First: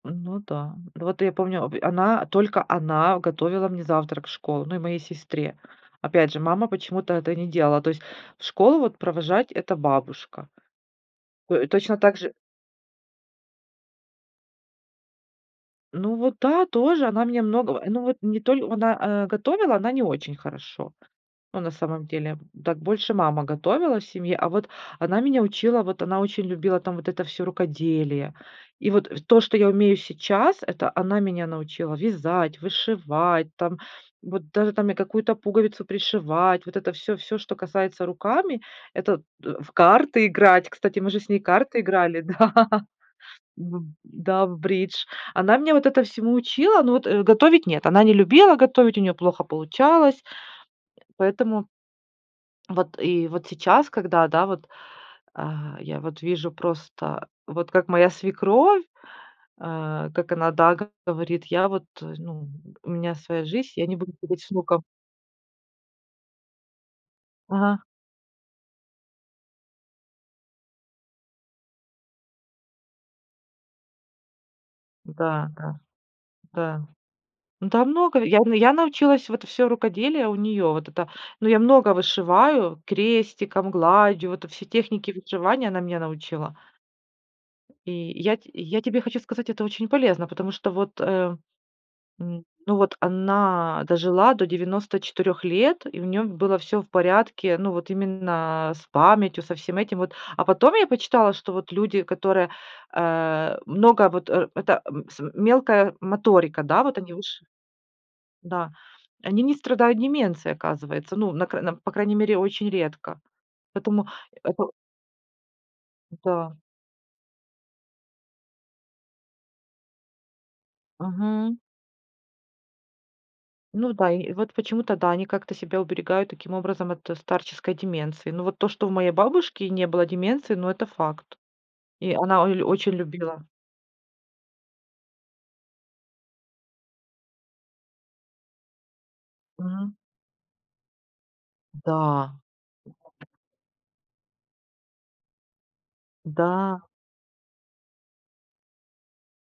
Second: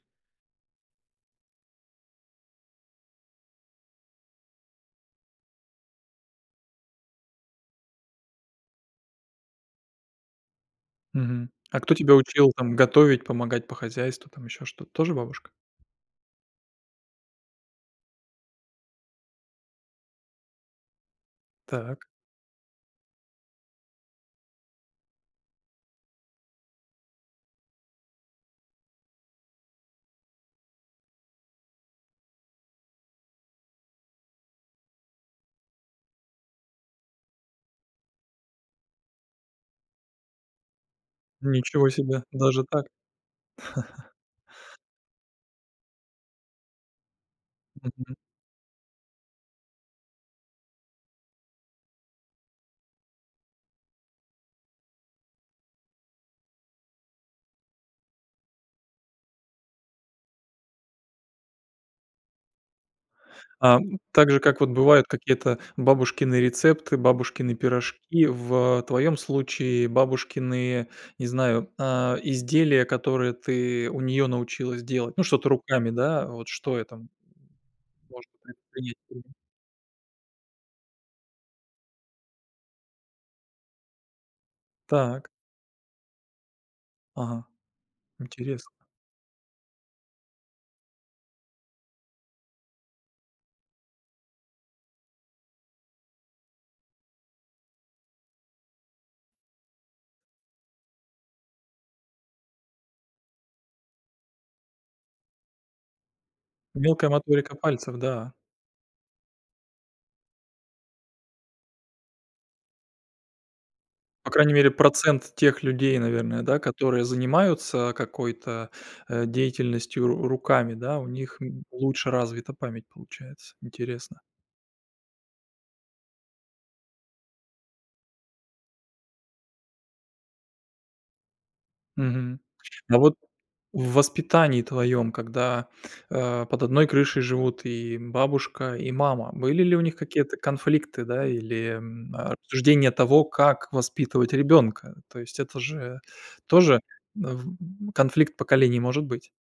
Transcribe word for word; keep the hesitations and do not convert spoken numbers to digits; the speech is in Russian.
Ну, да. Вот я помню обе она, только она готовила мне завтрак в школу, ну и моей сестре. Опять же, мама почему-то это не делала. То есть, в школу вот провожать- это бабушка. Мгм. Той А кто точно тебя также учил там готовить, помогать по хозяйству, там ещё что? Тоже бабушка? Ну вот да, тоже она меня многого, ну вот не толь она, э, готовила, она не очень хорошо. Ну на Так. самом деле, так больше мама готовила в семье, а вот она меня учила вот она очень любила там вот это всё рукоделие. И вот то, что я умею сейчас, это она меня научила вязать, вышивать, там вот даже там я какую-то пуговицу пришивать. Вот это всё, всё, что касается руками, это т в карты играть. Кстати, мы же с ней карты Ничего играли, себе даже да, так. в да, в бридж. Она меня вот этому всему учила. Но вот готовить нет, она Мгм. не любила готовить, у нее плохо получалось, поэтому. Вот и вот сейчас, когда да, вот, а, я вот вижу просто, вот как моя свекровь, э, как она, да, как говорит: "Я вот ну у меня своя жизнь, я не Ам, буду так же, говорить с как вот внуком". бывают какие-то бабушкины рецепты, бабушкины Ага. пирожки. В твоём случае бабушкины, не знаю, а изделия, которые ты у неё научилась делать. Ну что-то Да, да. руками, да, вот что Да. это? Да, много, Может я быть, я принять, кру научилась вот это всё рукоделие у нее, вот это. Ну я много вышиваю крестиком, гладью, в это все техники Так. вышивания- она меня научила. Ага, И я те интересно. я тебе хочу сказать, это очень полезно. Потому что вот, э, м, ну вот она дожила до девяносто четырех лет и у неё было всё в порядке. Ну вот именно с памятью, со всем этим вот. А потом я почитала, что вот люди, которые, э, много вот, э, это, м с мелкая моторика, да, вот Мелкая они выше моторика пальцев, да. Да, они не страдают деменцией, оказывается. Ну, на край на по крайней мере, очень редко. Поэтому По крайней мере это процент тех людей, наверное, Да. да, которые занимаются какой-то, э, деятельностью ру руками, да, у них Мгм. н лучше развита память получается, Ну да, интересно. и вот почему-то да, они как-то себя уберегают таким образом от старческой деменции. Но вот то, что у моей бабушки не было деменции, ну это факт, и Мгм. она оль очень А вот любила. в воспитании твоём, когда, э, под одной крышей живут и бабушка, и мама, были ли у Мгм. них какие-то конфликты, да, или, м, Да. э, рассуждения того, как воспитывать ребёнка? То есть это же тоже Да. в конфликт поколений может быть.